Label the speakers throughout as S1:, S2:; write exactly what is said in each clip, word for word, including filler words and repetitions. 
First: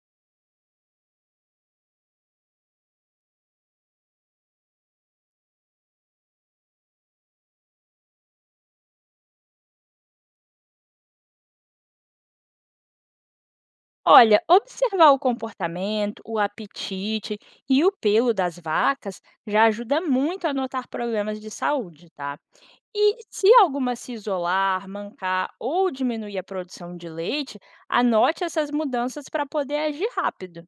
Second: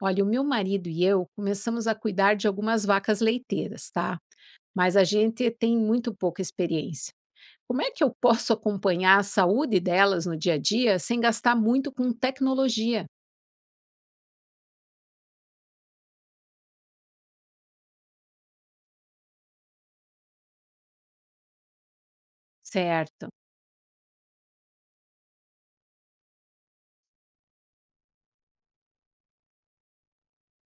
S1: Olha, o meu marido e eu começamos a cuidar de algumas vacas leiteiras, tá? Mas a gente tem muito pouca experiência. Como é que eu posso acompanhar a saúde delas no dia a dia sem gastar muito com tecnologia?
S2: Olha, observar o comportamento, o apetite e o pelo das vacas já ajuda muito a notar problemas de saúde, tá? E
S1: Certo.
S2: se alguma se isolar, mancar ou diminuir a produção de leite, anote essas mudanças para poder agir rápido.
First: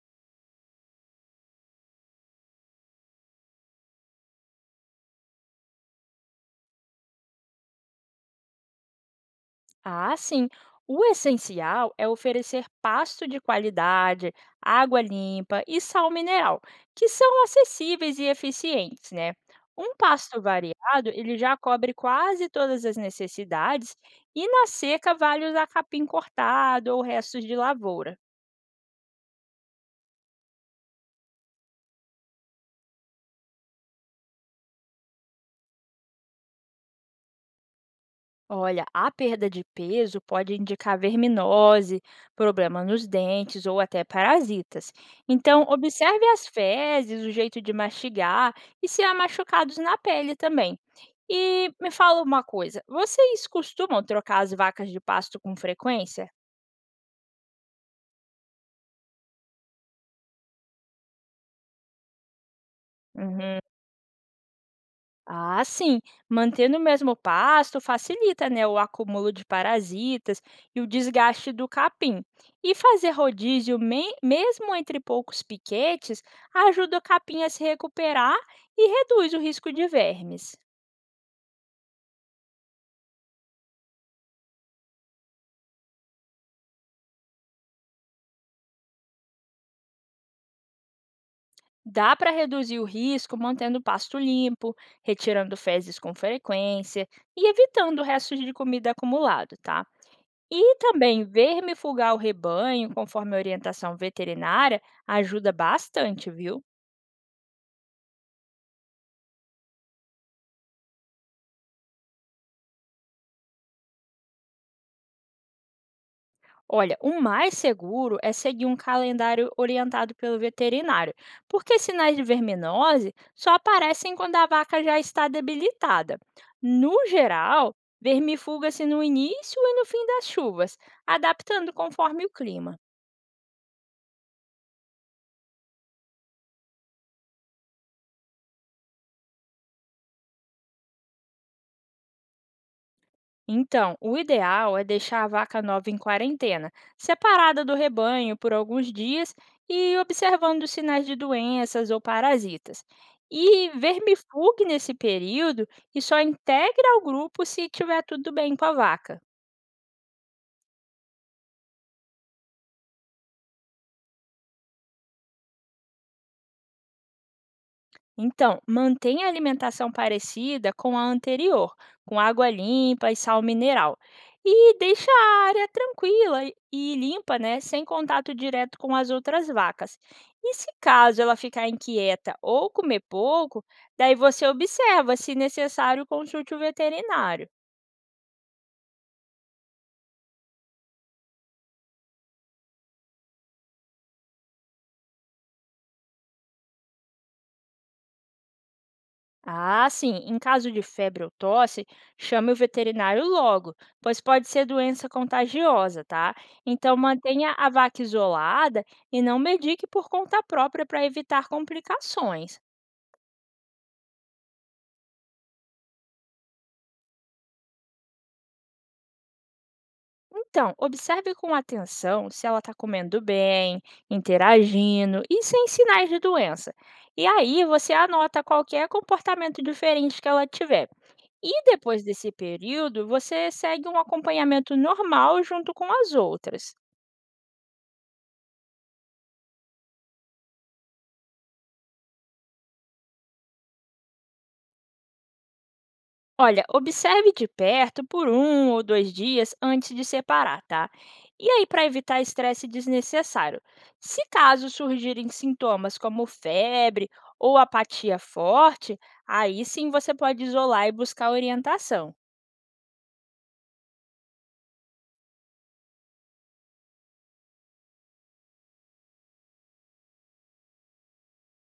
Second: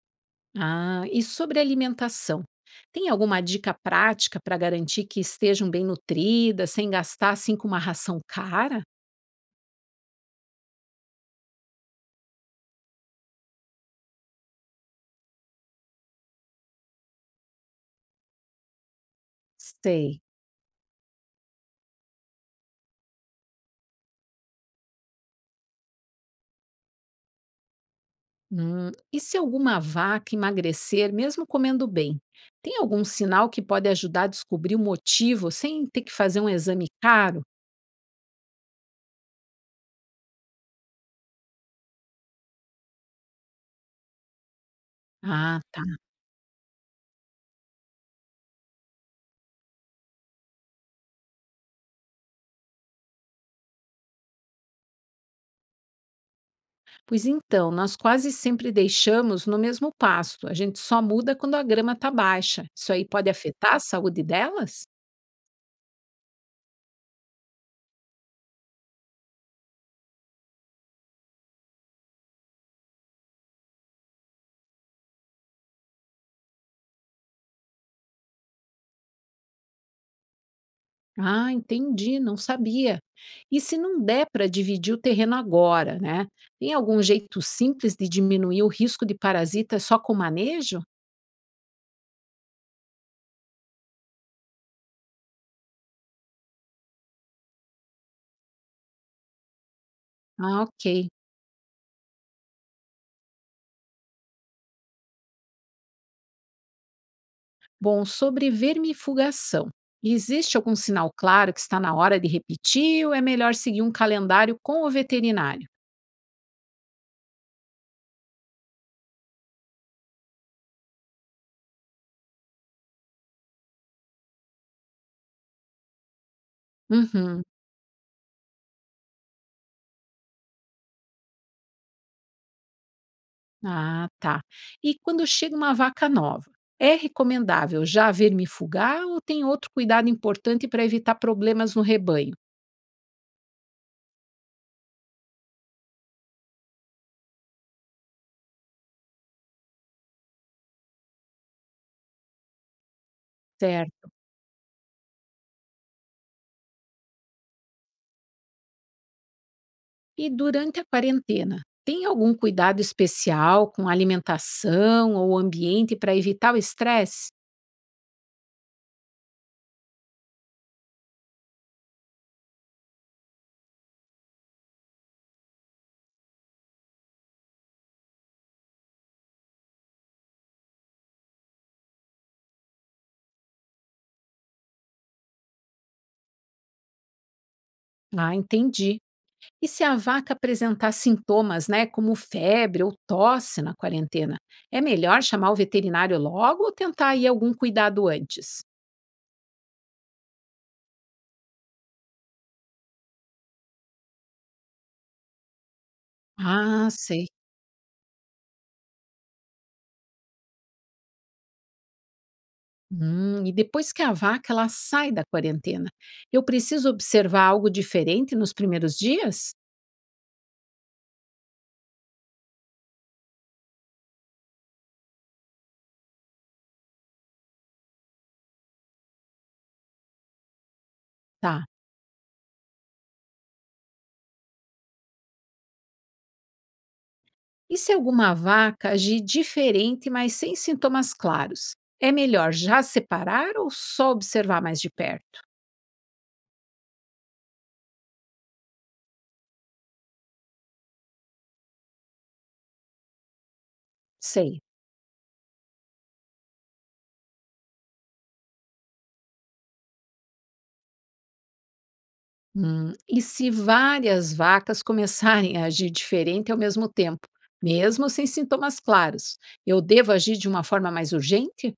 S1: Ah, e sobre alimentação? Tem alguma dica prática para garantir que estejam bem nutridas, sem gastar assim com uma ração cara?
S2: Ah, sim. O essencial é oferecer pasto de qualidade, água limpa e sal mineral, que são acessíveis e eficientes, né? Um
S1: Sei.
S2: pasto variado, ele já cobre quase todas as necessidades e na seca vale usar capim cortado ou restos de lavoura.
S1: Hum, e se alguma vaca emagrecer mesmo comendo bem? Tem algum sinal que pode ajudar a descobrir o motivo sem ter que fazer um exame caro?
S2: Olha, a perda de peso pode indicar verminose, problema nos dentes ou até parasitas.
S1: Ah,
S2: Então,
S1: tá.
S2: observe as fezes, o jeito de mastigar e se há machucados na pele também. E me fala uma coisa: vocês costumam trocar as vacas de pasto com frequência?
S1: Pois então, nós quase sempre deixamos no mesmo pasto. A gente só muda quando a grama está baixa. Isso aí pode
S2: Uhum.
S1: afetar a saúde delas?
S2: Ah, sim. Mantendo o mesmo pasto facilita, né, o acúmulo de parasitas e o desgaste do capim. E fazer rodízio me- mesmo entre poucos piquetes ajuda o capim a se recuperar e reduz o risco de vermes.
S1: Ah, entendi, não sabia. E se não der para dividir o terreno agora, né? Tem algum jeito simples de diminuir o risco de parasita só com manejo?
S2: Dá para reduzir o risco mantendo o pasto limpo, retirando fezes com frequência e evitando restos de comida acumulado, tá?
S1: Ah,
S2: E
S1: ok.
S2: também ver o rebanho, conforme a orientação veterinária, ajuda bastante, viu?
S1: Bom, sobre vermifugação. Existe algum sinal claro que está na hora de repetir ou é melhor seguir um calendário com o veterinário?
S2: Olha, o mais seguro é seguir um calendário orientado pelo veterinário, porque sinais de verminose só aparecem quando a vaca já está debilitada. No
S1: Uhum.
S2: geral, vermifuga-se no início e no fim das chuvas, adaptando conforme o clima.
S1: Ah, tá. E quando chega uma vaca nova, é recomendável já vermifugar ou tem outro cuidado importante para evitar problemas no rebanho?
S2: Então, o ideal é deixar a vaca nova em quarentena, separada do rebanho por alguns dias e observando os sinais de doenças ou parasitas. E
S1: Certo.
S2: vermifugue nesse período e só integra ao grupo se tiver tudo bem com a vaca.
S1: E durante a quarentena, tem algum cuidado especial com alimentação ou ambiente para evitar o estresse?
S2: Então, mantenha a alimentação parecida com a anterior, com água limpa e sal mineral. E deixa a área tranquila e e limpa, né, sem contato direto com as outras vacas. E se caso ela ficar inquieta ou comer pouco, daí você observa, se necessário, consulte o veterinário.
S1: Ah, entendi. E se a vaca apresentar sintomas, né, como febre ou tosse na quarentena, é melhor chamar o veterinário logo ou tentar aí algum cuidado antes?
S2: Ah, sim. Em caso de febre ou tosse, chame o veterinário logo, pois pode ser doença contagiosa, tá?
S1: Ah,
S2: Então
S1: sei.
S2: mantenha a vaca isolada e não medique por conta própria para evitar complicações.
S1: Hum, e depois que a vaca ela sai da quarentena, eu preciso observar algo diferente nos primeiros dias?
S2: Então, observe com atenção se ela está comendo bem, interagindo e sem sinais de doença. E aí você anota qualquer comportamento diferente que ela tiver. E
S1: Tá.
S2: depois desse período, você segue um acompanhamento normal junto com as outras.
S1: E se alguma vaca agir diferente, mas sem sintomas claros? É melhor já separar ou só observar mais de perto?
S2: Olha, observe de perto por um ou dois dias antes de separar, tá? E aí, para evitar estresse desnecessário, se
S1: Sei.
S2: caso surgirem sintomas como febre ou apatia forte, aí sim você pode isolar e buscar orientação.
S1: Hum, e se várias vacas começarem a agir diferente ao mesmo tempo, mesmo sem sintomas claros, eu devo agir de uma forma mais urgente?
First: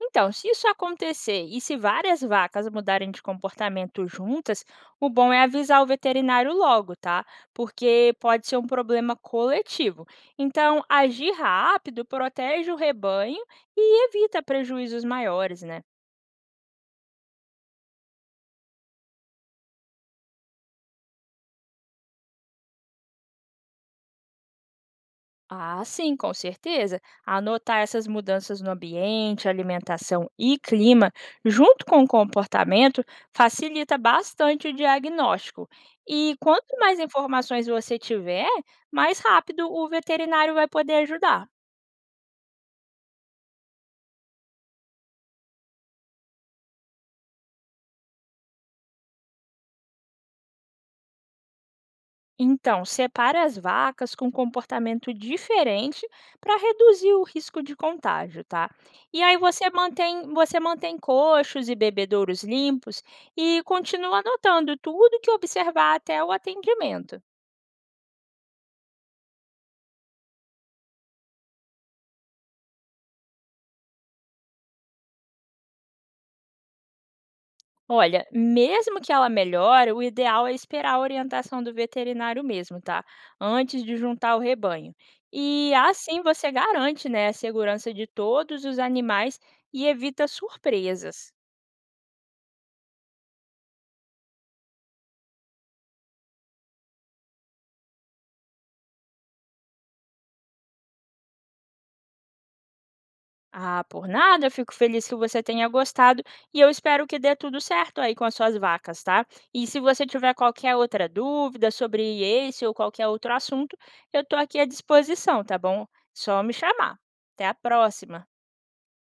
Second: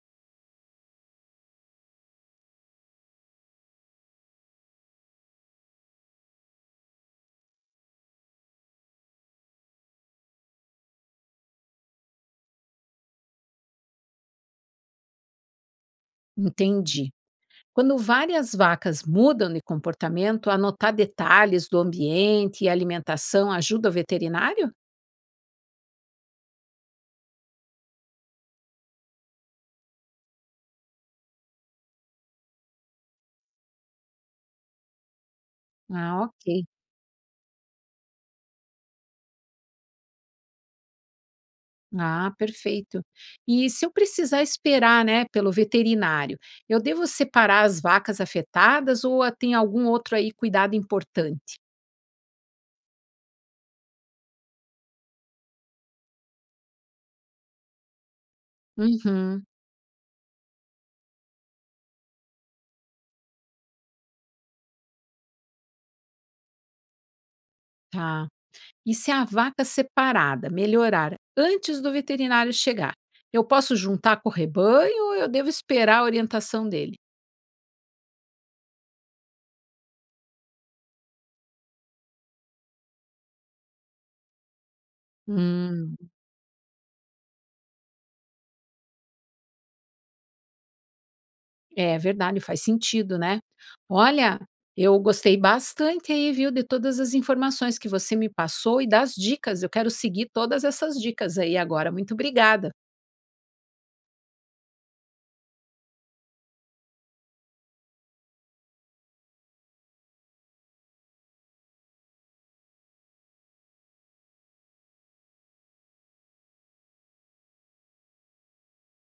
S2: Então, se isso acontecer e se várias vacas mudarem de comportamento juntas, o bom é avisar o veterinário logo, tá? Porque pode ser um problema coletivo. Então, agir rápido protege o rebanho e evita prejuízos maiores, né?
S1: Entendi. Quando várias vacas mudam de comportamento, anotar detalhes do ambiente e alimentação ajuda o veterinário?
S2: Ah, sim, com certeza. Anotar essas mudanças no ambiente, alimentação e clima, junto com o comportamento, facilita bastante o diagnóstico.
S1: Ah,
S2: E
S1: ok.
S2: quanto mais informações você tiver, mais rápido o veterinário vai poder ajudar.
S1: Ah, perfeito. E se eu precisar esperar, né, pelo veterinário, eu devo separar as vacas afetadas ou ah, tem algum outro aí cuidado importante?
S2: Então, separe as vacas com comportamento diferente para reduzir o risco de contágio, tá? E aí
S1: Uhum,
S2: você mantém, você mantém coxos e bebedouros limpos e continua anotando tudo que observar até o atendimento.
S1: tá. E se a vaca separada melhorar antes do veterinário chegar, eu posso juntar com o rebanho ou eu devo esperar a orientação dele?
S2: Olha, mesmo que ela melhore, o ideal é esperar a orientação do veterinário mesmo, tá? Antes de juntar o rebanho. E
S1: Hum,
S2: assim você garante, né, a segurança de todos os animais e evita surpresas.
S1: é verdade, faz sentido, né? Olha, eu gostei bastante aí, viu, de todas as informações que você me passou e das dicas. Eu quero seguir todas essas dicas aí agora. Muito obrigada.
S2: Ah, por nada, fico feliz que você tenha gostado e eu espero que dê tudo certo aí com as suas vacas, tá? E se você tiver qualquer outra dúvida sobre esse ou qualquer outro assunto, eu tô aqui à disposição, tá bom? Só me chamar. Até a próxima.